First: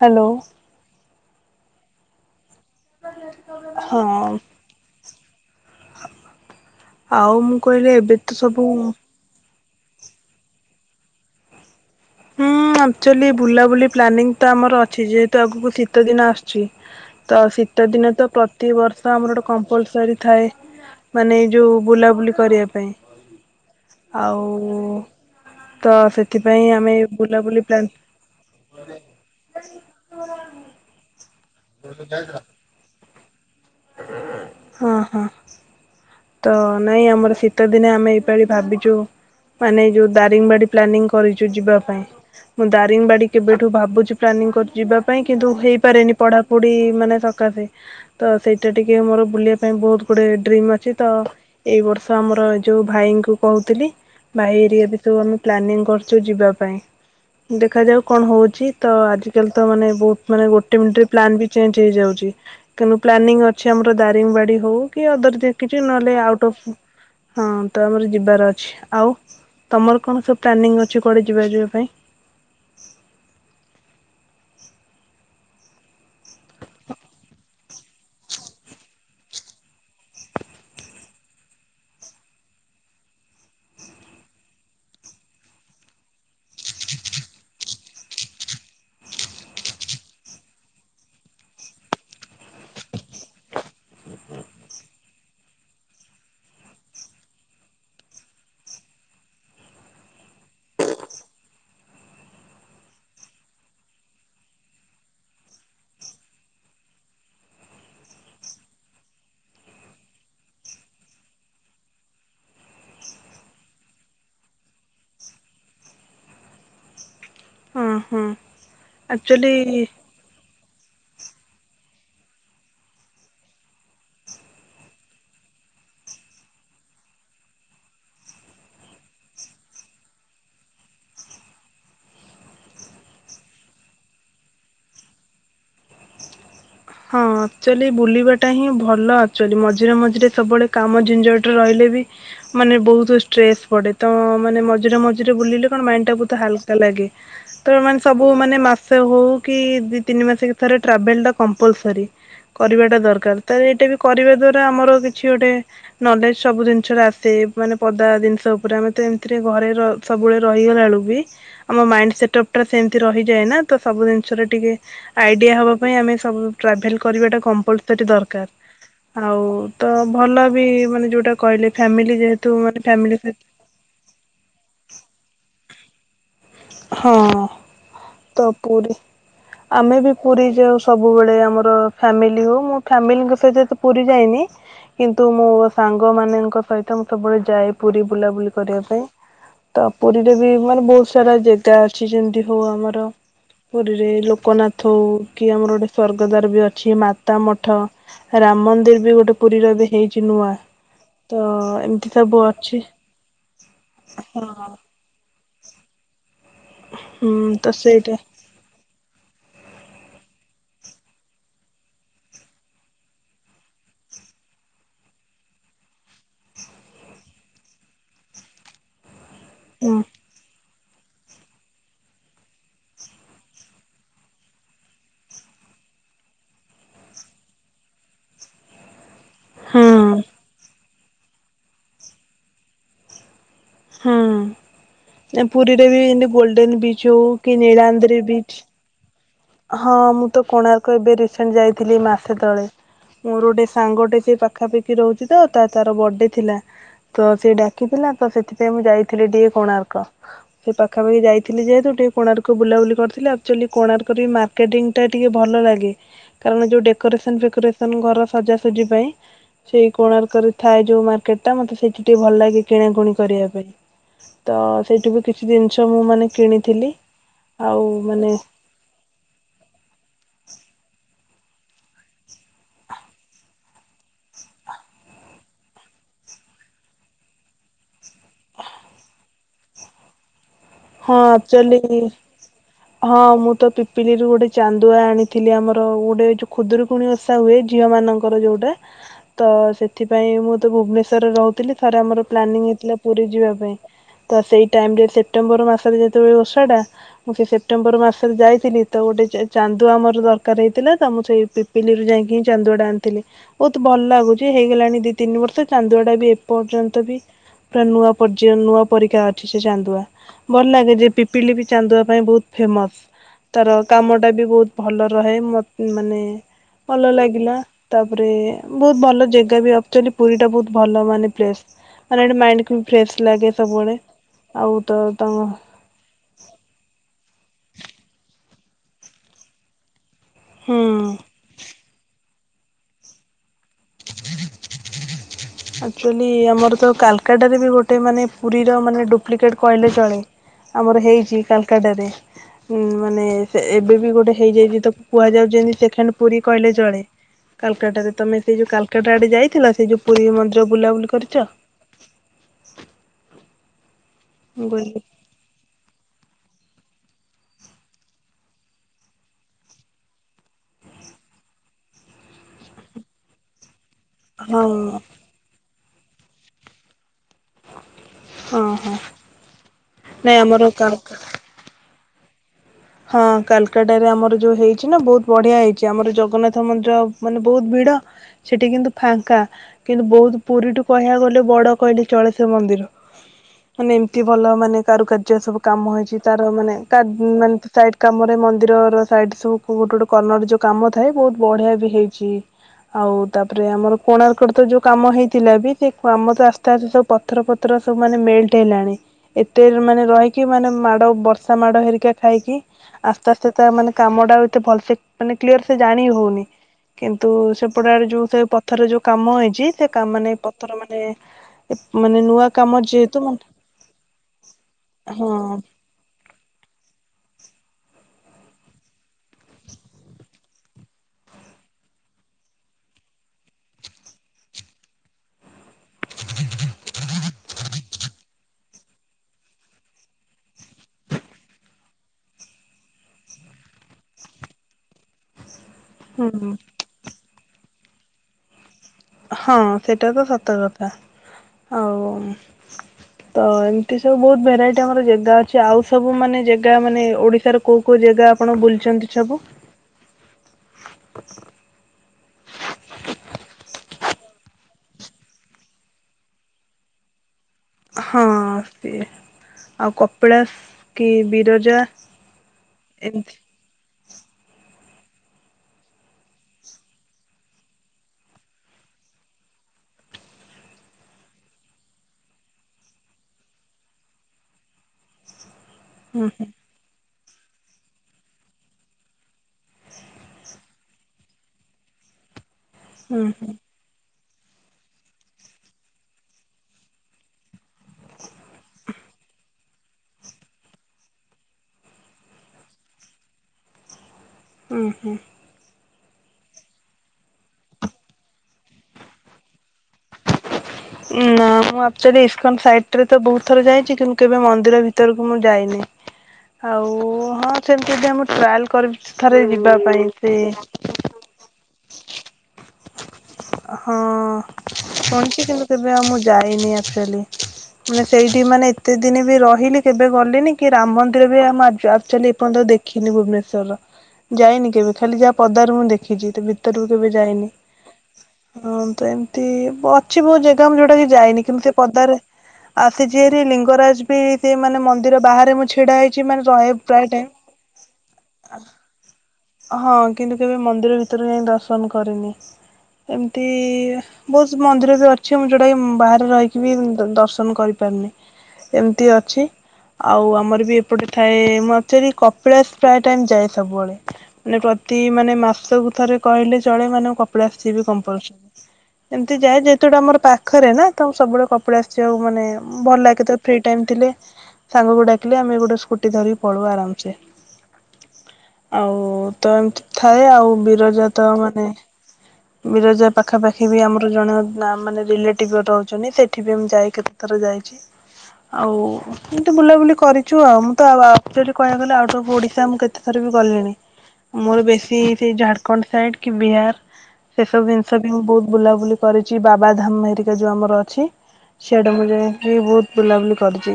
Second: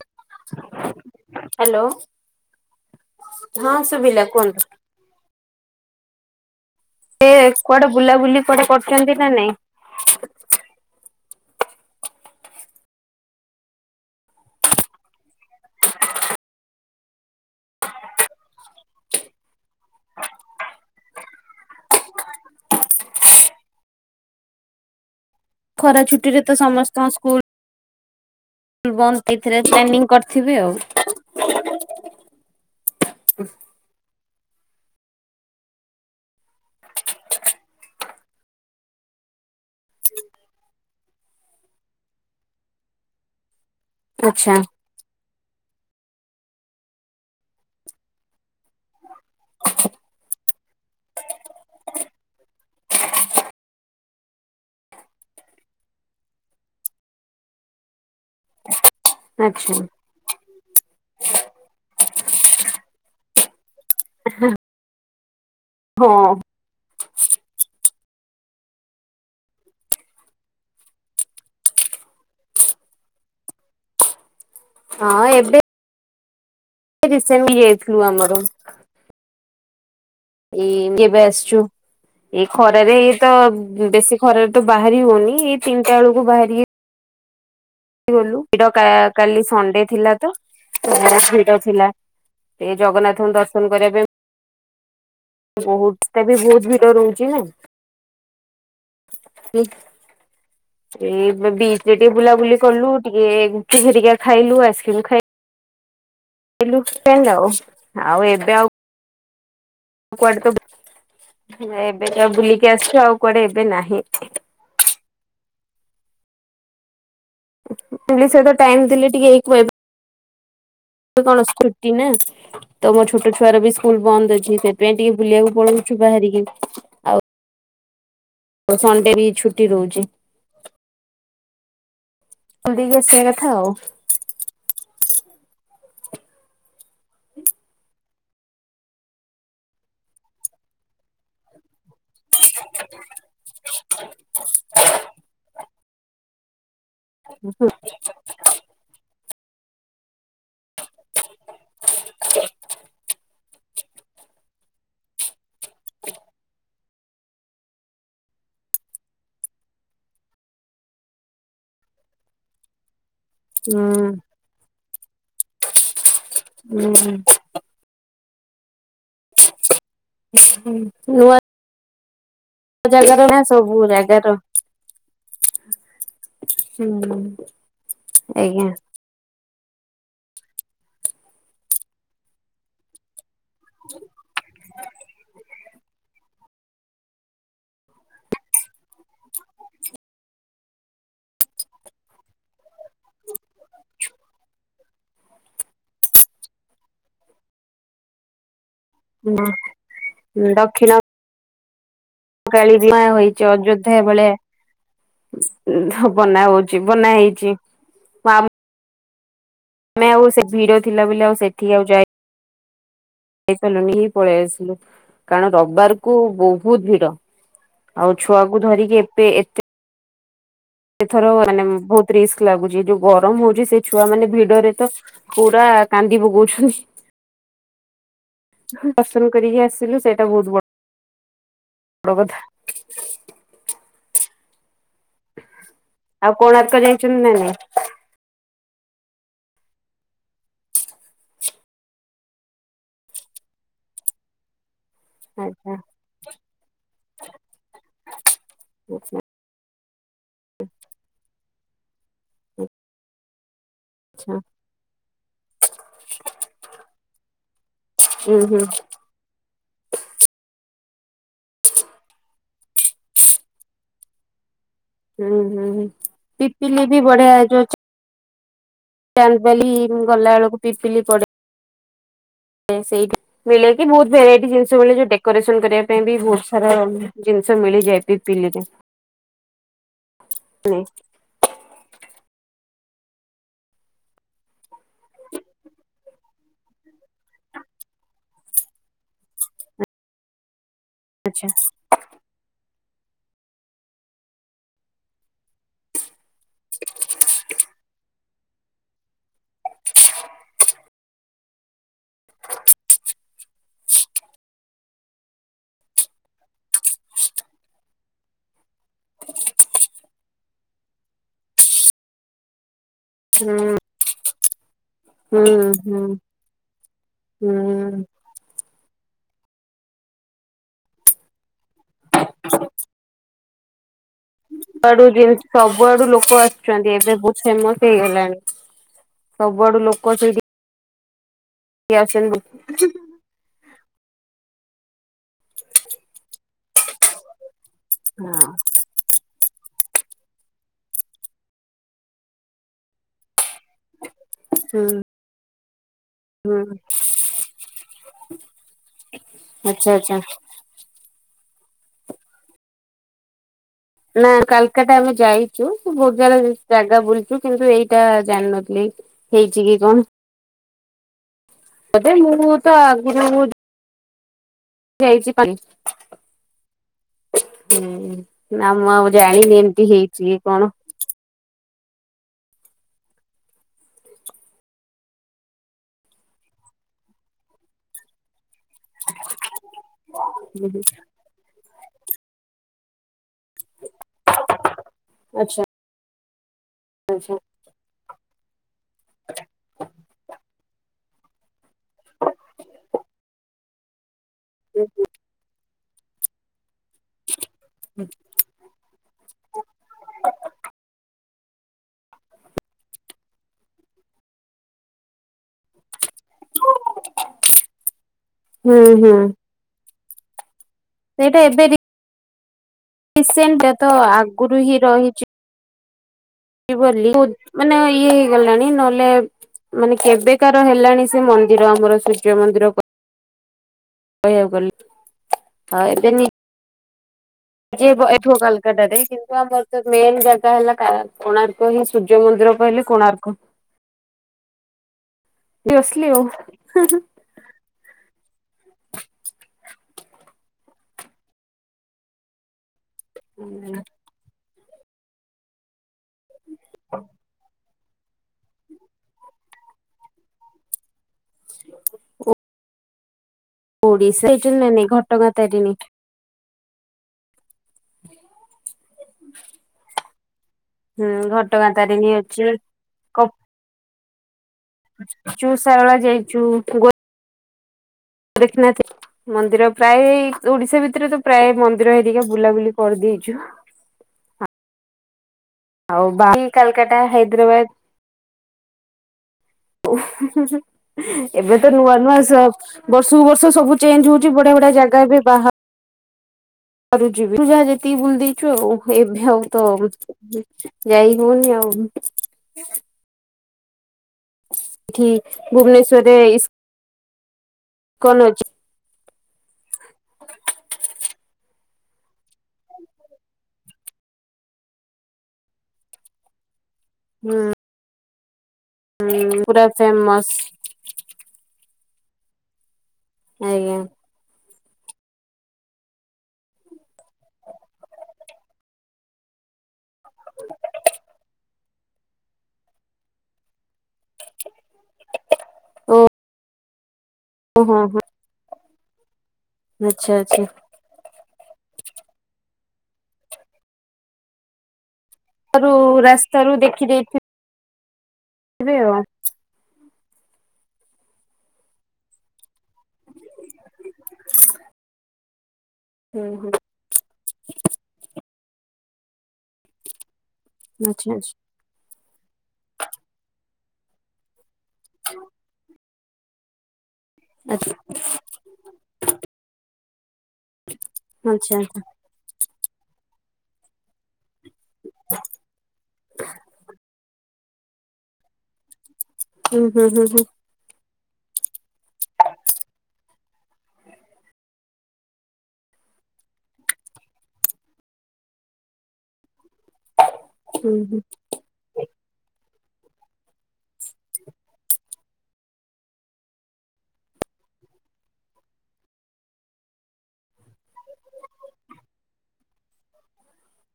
Hello. Hello ହଁ ଶୁଭିଲା କୁହନ୍ତୁ [unintelligible] ସେ ଆଉ ମୁଁ କୁଆଡେ କହିଲି ଏବେ ତ ବୁଲାବୁଲି ସବୁ କୁଆଡେ କରଛନ୍ତି ନା ନାଇଁ [unintelligible] ହୁଁ ଆକ୍ଚୁଆଲି ବୁଲାବୁଲି ପ୍ଲାନିଂ ତ ଆମର ଅଛି ଯେହେତୁ ଆଗକୁ ଶୀତ ଦିନ ଆସୁଛି ତ ଶୀତ ଦିନ ତ ପ୍ରତି ବର୍ଷ ଆମର ଗୋଟେ କମ୍ପଲସରୀ ଥାଏ ମାନେ ଏଇ ଯୋଉ ବୁଲାବୁଲି କରିବା ପାଇଁ ଆଉ ତ ଖରା ଛୁଟି ରେ ତ ସେଥିପାଇଁ ଆମେ ସମସ୍ତଙ୍କ ବୁଲାବୁଲି ପ୍ଲାନ୍ ସ୍କୁଲ ବନ୍ଦ ସେଇଥିରେ ସ୍ପେଣ୍ଡିଙ୍ଗ କରିଥିବେ ଆଉ [unintelligible] ଯାଇଥିଲା ଉଃ ହଁ ହଁ ତ ନାଇଁ ଆମର ଶୀତ ଦିନେ ଆମେ ଏଇପାଳି ଭାବିଛୁ ମାନେ ଯୋଉ ଦାରିଙ୍ଗ ବାଡି ପ୍ଲାନିଙ୍ଗ କରିଛୁ ଯିବା ପାଇଁ ମୁଁ ଦାରିଙ୍ଗ ବାଡି କେବେ ଭାବୁଛି ପ୍ଲାନିଂ ଆଚ୍ଛା କରୁଚୁ ଯିବା ପାଇଁ କିନ୍ତୁ ହେଇ ପାରେନି ପଢାପଢି ମାନେ ସକାଶେ ତ ସେଇଟା ଟିକେ ମୋର ବୁଲିବା ପାଇଁ ବହୁତ ଗୁଟେ ଡ୍ରିମ ଅଛି ତ ଏଇ ବର୍ଷ ଆମର ଯୋଉ ଭାଇଙ୍କୁ କହୁଥିଲି ଭାଇ ଏରିଆ ବି ସବୁ ଆମେ ପ୍ଲାନିଂ କରଛୁ ଯିବା ପାଇଁ ଦେଖାଯାଉ। କଣ ହଉଛି ତ ଆଜିିକାଲି ତ ଆଚ୍ଛା ମାନେ ବହୁତ ମାନେ ଗୋଟେ ମିନିଟରେ ପ୍ଲାନ ବି ଚେଞ୍ଜ ହେଇଯାଉଛି। ବୁ ପ୍ଲାନିଙ୍ଗ ଅଛି ଆମର ଦାରିଙ୍ଗ ବାଡି ହଉ କି ଅଦର କିଛି ହଁ ନହଲେ ଆଉଟଫ୍ ହଁ ତା ପରେ ଯିବାର ଅଛି ଆଉ ତମର କଣ ସବୁ ପ୍ଲାନିଂ ଅଛି କୁଆଡେ ଯିବା ଯିବି ପାଇଁ ହଁ ଏବେ ବେ ରିସେଣ୍ଟଲି ଯାଇଥିଲୁ ଆମର ଇ ଏବେ ଆସିଛୁ ଏଇ ଖରାରେ ଇଏ ତ ବେଶୀ ଖରାରେ ତ ବାହାରି ହଉନି ଏଇ ତିନିଟା ବେଳକୁ ବାହାରି ଗଲୁ ଡ କାଲି ସଣ୍ଡେ ଥିଲା ତ ଭିଡ ଥିଲା ସେ ଜଗନ୍ନାଥଙ୍କୁ ଦର୍ଶନ କରିବା ପାଇଁ ବହୁତ ଟା ବି ବହୁତ ଭିଡ ରହୁଛି ନା [unintelligible] ଏଇ ବ ବିଚ ଯେ ଟିକେ ବୁଲାବୁଲି କଲୁ ଟିକେ ଗୁପଚୁପ ଘରିକା ଖାଇଲୁ ଆଇସ୍କ୍ରିମ ଖାଇଲୁ ପିଲୁ ଏମତି ଆଉ ଏବେ ଆଉ ଆଉ କୁଆଡେ ତ ଏବେ ତ ବୁଲିକି ଆସିଛ ଆଉ କୁଆଡେ ଏବେ ନାହିଁ ହଁ ହଁ ଲି ସହିତ ଟାଇମ୍ ଦେଲେ ଟିକେ ଆକ୍ଚୁଆଲି ଇକୱେବ କଣ ସ୍କୁଟି ନା ତ ମୋ ଛୋଟ ଛୁଆର ବି ସ୍କୁଲ ବନ୍ଦ ଅଛି ସେଥିପାଇଁ ଟିକେ ବୁଲିବାକୁ ପଳଉଛୁ ବାହାରିକି ଆଉ ଆଉ ସଣ୍ଡେ ବି ଛୁଟି ରହୁଛି ବୁଲିଦେଇକି ଆସିବା କଥା ଆଉ ହଁ ଆକ୍ଚୁଆଲି ବୁଲିବାଟା ହିଁ ଭଲ ଆକଚୁଆଲି ମଝିରେ ମଝିରେ ସବୁବେଳେ କାମ ଝିନଝଟ ରହିଲେ ବି ମାନେ ବହୁତ ଷ୍ଟ୍ରେସ୍ ପଡେ, ତ ମାନେ ମଝିରେ ମଝିରେ ବୁଲିଲେ କଣ ମାଇଣ୍ଡ ଟା ବୋହୁତ୍ ହାଲ କା ଲାଗେ। ହୁଁ ତ ମାନେ ସବୁ ମାନେ ମାସେ ହଉ କି ଦି ତିନି ମାସ ଥରେ ଟ୍ରାଭେଲ ଟା କମ୍ପଲସରି। କରିବାଟା ଦରକାର। ତାର ଏଇଟା ବି କରିବା ଦ୍ୱାରା ଆମର କିଛି ଗୋଟେ ନଲେଜ ସବୁ ଜିନିଷ ରେ ଆସେ। ମାନେ ପଦାର ଜିନିଷ ଉପରେ। ଆମେ ତ ଏମିତିରେ ଘରେ ର ସବୁବେଳେ ରହିଗଲାରୁ ବି? ଆମ ମାଇଣ୍ଡ ସେଟ୍ଅପ୍ ଟା ସେମ ରହିଯାଏ ନା? ତ ସବୁ ଜିନିଷରେ ଟିକେ ଆଇଡିଆ ହବା ପାଇଁ ଆମେ ସବୁ ଟ୍ରାଭେଲ କରିବା ଟା କମ୍ପଲସରି ଦରକାର। ଆଉ ତ ଭଲ ବି ମାନେ ଯୋଉଟା ନୂଆ କହିଲେ ଫ୍ୟାମିଲି ଯେହେତୁ ମାନେ ଫ୍ୟାମିଲି ଜାଗାର ସହିତ ନା ସବୁ ଜାଗାର ହଁ ହୁଁ ତ ଆଜ୍ଞା। ପୁରୀ ଆମେ ବି ପୁରୀ ଯାଉ ସବୁବେଳେ। ଆମ ଆମର ଫ୍ୟାମିଲି ହଉ ମୁଁ ଫ୍ୟାମିଲି ସେତେ ପୁରୀ ଯାଇନି କିନ୍ତୁ ମୁଁ ସାଙ୍ଗମାନଙ୍କ ସହିତ ମୁଁ ସବୁବେଳେ ଯାଏ ପୁରୀ ବୁଲାବୁଲି କରିବାକୁ। ତ ପୁରୀରେ ବି ମାନେ ବହୁତ ସାରା ଯେଗା ଅଛି ଯେମିତି ହଉ ଆମ ପୁରୀରେ ଲୋକନାଥ, ଥଉ କି ଆମର ଗୋଟେ ସ୍ଵର୍ଗ ଦ୍ଵାର ଅଛି, ମାତା ମଠ, ରାମ ମନ୍ଦ ବି ଗୋଟେ ପୁରୀର ବି ହେଇଛି ନୂଆ। ତ ଏମିତି ସବୁ କାଳ ଅଛି ବିମା [unintelligible] ହେଇଛି ଅଯୋଧ୍ୟା ବଳେଆ ହଁ ଉମ୍ ହବ [unintelligible] ବନା ହଉଛି ବନା ହୁଁ ହେଇଛି। ତ ସେଇଟା ଆ ତମେ ଆଉ ସେ ଭିଡ଼ ଥିଲା ବୋଲି ଆଉ ସେଠି ଆଉ ଯାଇ ଯାଇ ପାରିଲୁନି ପଳେଇ ଆସିଲୁ। କାରଣ ରବିବାର ବି ବହୁତ ଭିଡ ଆଉ ଛୁଆକୁ ଧରିକି ଏତେ ହଁ ସେଥର ମାନେ ବହୁତ ରିସ୍କ ଲାଗୁଛି। ଯୋଉ ଗରମ ହଉଛି ସେ ଛୁଆ ମାନେ ଭିଡରେ ତ ପୁରା କାନ୍ଦି ପକଉଛନ୍ତି। ହଁ ପସନ୍ଦ କରିକି ଆସିଲୁ ହୁଁ ସେଇଟା ବହୁ ବଡ। [unintelligible] ହଁ ପୁରୀରେ ବି ଏତି ଆଉ କୋଣାର୍କ ଗୋଲ୍ଡେନ ବିଚ୍ ଯାଇଛନ୍ତି ହଉ ନା ନାଇଁ? କି ନୀଳାନ୍ଦରି ବିଚ? ହଁ ମୁଁ ତ କୋଣାର୍କ ଏବେ ରିସେଣ୍ଟ ଯାଇଥିଲି ମାସେ ତଳେ। ମୋର ଗୋଟେ ସାଙ୍ଗଟେ ସେ ପାଖାପାଖି ରହୁଛି ତ। ତା ଆଚ୍ଛା ତାର ବର୍ଥଡେ ଥିଲା ତ ସେ ଡାକିଥିଲା ତ ସେଥିପାଇଁ ମୁଁ ଯାଇଥିଲି ଏ କୋଣାର୍କ। ସେ ପାଖାପାଖି ଯାଇ ଦେଖିଲି [unintelligible] କୋଣାର୍କ ବୁଲାବୁଲି କରିଥିଲେ ଆଉ [unintelligible] ତାଙ୍କର ବି ଆଚ୍ଛା ମାର୍କେଟିଙ୍ଗ ଟା ଟିକେ ଭଲ ଲାଗେ କାରଣ ଯୋଉ ଡେକରେସନ ଫେକୋରେଶନ ଘର ହୁଁ ହୁଁ ସଜାସଜି ପାଇଁ ସେଇ କୋଣାର୍କରୁ ଥାଏ ଯୋଉ ମାର୍କେଟ ଟା ମତେ ସେଇଠି ଟିକେ ଭଲ ଲାଗେ କିଣାକୁଣି କରିବା ପାଇଁ। ତ ସେଇଠିକୁ ହୁଁ କିଛି ହୁଁ ଜିନିଷ ମୁଁ ମାନେ ପିପିଲି କିଣିଥିଲି ବି ବଢିଆ ଯୋଉ ଆଉ ମାନେ ଚାନ୍ଦବାଲି ଗଲା ବେଳକୁ ପିପିଲି ପଡେ ସେଇଠି ମିଳେ କିି ବହୁତ ଭେରାଇଟି ଜିନିଷ ମିଳେ ଯୋଉ ଡେକୋରେସନ କରିବା ପାଇଁ ବି ବହୁତ ସାରା ଜିନିଷ ମିଳିଯାଏ ପିପିଲିରେ। ନାଇଁ। ହଁ ଆକଚୁଆଲି ହଁ ମୁଁ ତ ପିପିଲିରୁ ଗୋଟେ ଚାନ୍ଦୁଆ ଆଣିଥିଲି ଆମର ଗୋଟେ ଯୋଉ ଖୁଦୁରୁକୁଣି ଓଷା ହୁଏ ଝିଅ ମାନଙ୍କର ଯୋଉଟା ତ ସେଥିପାଇଁ ମୁଁ ତ ଭୁବନେଶ୍ୱରରେ ଆଚ୍ଛା ରହୁଥିଲି ଥରେ ଆମର ପ୍ଲାନିଂ ହେଇଥିଲା ପୁରୀ ଯିବା ପାଇଁ ତ ସେଇ ଟାଇମ ରେ ସେପ୍ଟେମ୍ବର ମାସ ଥରେ ଯାଇ ଯେତେବେଳେ ଓଷା ଟା ମୁଁ ସେଇ ସେପ୍ଟେମ୍ବର ମାସ ଯାଇଥିଲି ତ ଗୋଟେ ଚାନ୍ଦୁଆ ଆମର ଦରକାର ହେଇଥିଲା ତ ମୁଁ ସେଇ ପିପିଲିରୁ ଯାଇକି ହିଁ ଚାନ୍ଦୁଆଟା ଆଣିଥିଲି। ବହୁତ ଭଲ ଲାଗୁଛି ହେଇଗଲାଣି ଦି ତିନି ବର୍ଷ ଚାନ୍ଦୁଆ ଟା ବି ଏପର୍ଯ୍ୟନ୍ତ ବି ପୁରା ନୂଆ ପର୍ ନୂଆ ପରିକା ଅଛି ସେ ଚାନ୍ଦୁଆ। ଭଲ ଲାଗେ ଯେ ପିପିଲି ବି ଚାନ୍ଦୁଆ ପାଇଁ ବହୁତ ଫେମସ। ତାର ହୁଁ କାମ ଟା ବି ବହୁତ ଭଲ ରହେ ହୁଁ ମତ ହୁଁ ମାନେ ଭଲ ଲାଗିଲା ହୁଁ। ତାପରେ ବହୁତ ଭଲ ଜାଗା ବି ଅକ୍ଚୁଆଲି ପୁରୀ ଟା ବହୁତ ଭଲ ମାନେ ପ୍ଲେସ୍। ମାନେ ଗୋଟେ ମାଇଣ୍ଡକୁ ବି ଫ୍ରେଶସ୍ ଲାଗେ ସବୁବେଳେ। ଆଉ ତ ସବୁଆଡୁ ତାଙ୍କ ସବୁଆଡୁ ଲୋକ ଆସୁଛନ୍ତି ଏବେ ବହୁତ ଫେମସ୍ ହେଇଗଲାଣି ସବୁଆଡୁ ଲୋକ ସେଇଠି ହଁ କିଏ ଆସୁଛନ୍ତି ଆଚ୍ଛା ଆକଚୁଆଲି ଆମର ତ କାଲକାଟାରେ ବି ଗୋଟେ ମାନେ ହଁ ପୁରୀର ମାନେ ଡୁପ୍ଲିକେଟ କହିଲେ ଚଳେ ଆମର ହେଇଛି କାଲକାଟାରେ ଉ ମାନେ ସେ ଏବେ ବି ଗୋଟେ ହେଇଯାଇଛି ତାକୁ ହୁଁ। କୁହାଯାଉଛି। ସେ ଖାଲି ପୁରୀ ହୁଁ କହିଲେ ଚଳେ କାଲକାଟାରେ ତମେ ସେଇ ଯୋଉ କାଲକାଟା ଆଡେ ଯାଇଥିଲା ସେଇ ଆଚ୍ଛା ଯୋଉ ଆଚ୍ଛା ପୁରୀ ମନ୍ଦିର ବୁଲାବୁଲି କରିଚ? ନାଁ ମୁଁ କହିଲି କାଲକାଟା ଆମେ ଯାଇଚୁ ବୋହୁତ ଜାଗା ଜାଗା ବୁଲଚୁ କିନ୍ତୁ ଏଇଟା ଜାଣିନଥିଲି ହେଇଚି କି କଣ। ଆଦେ ମୁଁ ତ ଆଗୁରୁ ହଁ ହେଇଚି ପାଣି [inaudible] ହୁଁ ହଁ ନାଁ ମୁଁ ହଁ ଆଉ ଜାଣିନି ଏମତି ହେଇଚି ନାଇଁ କି ଆମର କଣ? କାଲକା ହଁ କାଲକାଟାରେ ଆମର ଯୋଉ ହେଇଚି ନାଁ ବୋହୁତ ବଢ଼ିଆ ହେଇଚି। ଆମର ଜଗନ୍ନାଥ ମନ୍ଦିର ମାନେ ବୋହୁତ ଭିଡ଼ ସେଠି କିନ୍ତୁ ଫାଙ୍କା କିନ୍ତୁ ବୋହୁତ ପୁରୀଠୁ କହିବାକୁ ଗଲେ ବଡ଼ କହିଲି ଚଳେ ସେ ମନ୍ଦିର। ମାନେ ଏମତି ଭଲ ମାନେ କାରୁକାର୍ଯ୍ୟ ସବୁ ଆଚ୍ଛା କାମ ହେଇଚି। ଳତାର ମାନେ କା ଆଚ୍ଛା। ମା କମରେ ମନ୍ଦିର [unintelligible] ସାଇଟ୍ ସବୁ କୋଉ ଗୋଟେ ଗୋଟ କର୍ଣ୍ଣର ଯୋଉ କାମ ଥାଏ ବୋହୁତ ବଢ଼ିଆ ବି ହେଇଚି ଆଉ ତାପରେ ଆମର କୋଣାର୍କରେ ତ ଯୋଉ କାମ ହେଇଥିଲା ବି ଏ କାମକୁ ଆସ୍ତେ ଆସ୍ତେ ସବୁ ପା ପଥର ଫଥର ସବୁ ମାନେ ମେଲ୍ଟ ହେଲାଣି ଏତେ ମାନେ ରହିକି ମାନେ ମାଡ଼ ବର୍ ସା ମାଡ଼ ହେରିକା ଖାଇକି ଆସ୍ତେ ଆସ୍ତେ ତା ମାନେ କାମଟା ଏତେ ଭଲସେ ମାନେ କ୍ଲିଅରସେ ଜାଣି ହ ହୋଉନି କିନ୍ତୁ ସେପଟ ଆଡେ ଯୋଉ ସେ ହୁଁ ପଥରରେ ଯୋଉ ହୁଁ କାମ ହେଇଚି ସେ କାମ ନାଇଁ ପ ଥର ମାନେ ମାନେ ନୂଆ କାମ ଯେହେତୁ ମାନେ ଇସେନଟା ତ ଆଗୁରୁ ହିଁ ରହିଚି ହଁ ଇ ବୋଲି ଉ ମାନେ ଇଏ ହେଇଗଲାଣି ନଲେ ମାନେ କେବେକାର ହେଲାଣି ସେ ମନ୍ଦିର ଆମର ସୂର୍ଯ୍ୟ ମନ୍ଦିର କହିବାକୁ ଗଲେ ହଁ ଏବେ ନି ଯେ ବ ଏଠୁ ଅ କାଲକାଟାରେ କିନ୍ତୁ ଆମର ତ ମେନ୍ ଜାଗା ହେଲା କା କୋଣାର୍କ ହିଁ ସୂର୍ଯ୍ୟ ମନ୍ଦିର କହିଲେ କୋଣାର୍କ। ଡି ଅସଲି ଆଉ। ହୁଁ ହଁ ସେଟା ତ ସତ କଥା। ଆଉ ତ ଆଉ। ଏମତି ସବୁ ବୋହୁତ ଭେରାଇ ଏଠି ଆମର ଜେଗା ଅଛି ଆଉ ସବୁ ମାନେ ଜେ ଗା ମାନେ ଓଡ଼ିଶାର କୋଉ କୋଉ ଜାଗା ଆପଣ ବୁଲଛନ୍ତି ସବୁ [inaudible] ଓଡିଶା ଜିଲ୍ଲା ନାଇଁ ଘଟଗାଁ ତାରିଣୀ ହଁ ଇଏ ଆଉ କ ପଲାସ ହୁଁ ଘଟଗାଁ ତାରିଣୀ ଅଛି କ ଏମିତି ଚୁ ସାରଳା ଯାଇଛୁ ଗୋ ଗୋଖନାଥ ମନ୍ଦିର ପ୍ରାୟ ଓଡିଶା ଭିତରେ ତ ପ୍ରାୟ ମନ୍ଦିର ହେଇରିକା ବୁଲାବୁଲି କରିଦେଇଛୁ ଆଉ ହୁଁ ବା ହୁଁ କାଲକାଟା ହାଇ ହାଇଦ୍ରାବାଦ ଉଃ ଏବେ ତ ନୁଆ ନୂଆ ସ ବର୍ଷକୁୁ ହୁଁ ବର୍ଷ ହୁଁ ସବୁ ଚେଞ୍ଜ ହଉ ବଢିଆ ବଡ଼ିଆ ଜାଗା ବି ବା ବାହାରୁଛି ତୁ ଯା ଯେତିକି ବୁଲି ଦେଇଛୁ ଆଉ ଏବେ ଆଉ ତ ଯାଇ ହଉନି ଆଉ ହୁଁ ଠିକ ହୁଁ ଭୁବନେସ୍ଵର [unintelligible] କନଅଛି ନା ମୁଁ ଆକ୍ଚୁଆଲି ଇସକନ ସାଇଟରେ ତ ବହୁତ ଥର ଯାଇଛି କିନ୍ତୁ କେବେ ମନ୍ଦିର ଭିତରକୁ ମୁଁ ଯାଇନି ଆଉ ହଁ ସେମିତି ଯଦି ଆମ ଟ୍ରାଏଲ କରି ହୁଁ ଥରେ ପୁରା ଯିବା ପାଇଁ ଫେମସ ସେ ଆଜ୍ଞା। ହଁ [unintelligible] କି କିନ୍ତୁ କେବେ ଆଉ ମୁଁ ଯାଇନି ଆଚୁଆଲି ମାନେ ସେଇଠି ମାନେ ଏତେ ଦିନ ବି ରହିଲି। କେବେ ଗଲିନି କି ରାମ ମନ୍ଦିର ବି ଆ ଏପର୍ଯ୍ୟନ୍ତ ଦେଖିନି ଭୁବନେଶ୍ୱର ର ଯାଇନି କେବେ ଖାଲି ଯାହା ପଦାରୁ ମୁଁ ଓହୋ ଦେଖିଛି ତୁ ଭିତରରୁ କେବେ ଯାାଇନି ହୋ ହଁ ତ ଆଚ୍ଛା କଉ ଆଚ୍ଛା ଜେଗା ମୁଁ ଯଉଟା କି ଯାଇନି କିନ୍ତୁ ସେ ପଦାରେ ଆସି ଯିଏରି ଲିଙ୍ଗରାଜ ବି ସେଏ ମାନେ ମ ନ୍ଦିର ବାହାରେ ମୁଁ ରୁ ଛିଡା ହେଇଛି ମାନେ ରାସ୍ତାରୁ ରହେ ଦେଖି ପ୍ରାୟ ଟାଇମ୍ ଦେଇଥିବେ ଆଉ। ହଁ କିନ୍ତୁ କେବେ ମନ୍ଦିର ଭିତରୁ ଯାଇ ଦର୍ଶନ କରିନି ଏମିତି ବହୁତ ମନ୍ଦିର ଅଛି ସେଟାବି। ହୁଁ ବାହାରେ ହୁଁ ରହିକି ଦର୍ଶନ କରି ପାରୁନି ଏମିତି ଅଛି ଆଉ ଆ ମୋର ବି ଏପଟେ ଆଚ୍ଛା ଥାଏ--ମୁଁ ଆକଚୁଇଲି କପିଳାସ ପ୍ରାୟ ଟାଇମ ଯାଏ ସବୁବେଳେ ମାନେ ପ୍ରତି ମାନେ ମାସକୁ ଥରେ କହିଲେ ଚଳେ ମାନଙ୍କ କପଡା ଆଚ୍ଛା [unintelligible] ଏମିତି ଯାଏ ସେଟା ଆମର ପାଖରେ ନା ତ ସବୁବେଳେ ଆଚ୍ଛା ଆଚ୍ଛା କପିଲାସ ଯାଉ ମାନେ ଭଲ ଲାଗେ ତ ଫ୍ରି ଟାଇମ ଥିଲେ ସାଙ୍ଗକୁ ଡକିଲେ ଆମେ ଗୋଟେ ସ୍କୁଟି ଧରିକି ପଳୁ ଆରାମସେ ଆଉ ମୁଁ ତ ହୁଁ ଏମିତି ହୁଁ ହୁଁ ଥାଏ ହୁଁ ଆଉ ମିରରରେ ତ ମାନେ ବିରଜା ପାଖାପାଖି ବି ଆମର ଜଣେ ନା ମାନେ ରିଲେଟିଭ ରହୁଛନ୍ତି ସେଠି ବି ମୁ ଯାଇ କେତେଥର ଯାଇଛି ଆଉ ଏତେ ବୁଲାବୁଲି କରିଚୁ ଆଉ ମୁଁ ହୁଁ ତ ହୁଁ ଯଦି କହିବାକୁ ଗଲେ ଆଉଟ ଅଫ୍ ଓଡିଶା ମୁଁ କେତେ ଥର ବି ଗଲିଣି ମୋର ବେଶୀ ସେଇ ଝାଡଖଣ୍ଡ ସାଇଡ କି ବିହାର ସେସବୁ ଜିନିଷ ବି ମୁଁ ବହୁତ ବୁଲାବୁଲି କରିଛି ଛି ବାବାଧାମ ହେରିକା ଯେଉଁ ଆମର ଅଛି ସେଆଟା ମୁଁ ଯାଇକି ବହୁତ ବୁଲାବୁଲି କରିଛି,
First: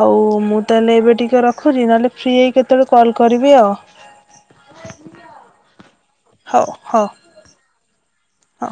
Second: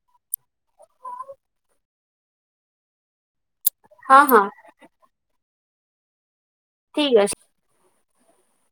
ଆଉ ମୁଁ ତାହେଲେ ଏବେ ଟିକେ ରଖୁଛି ନହେଲେ ଫ୍ରି ହେଇ କେତେବେଳେ କଲ୍ କରିବି ଆଉ ହଁ ହଁ ହଉ ହଁ ଠିକ ଅଛି। ହଁ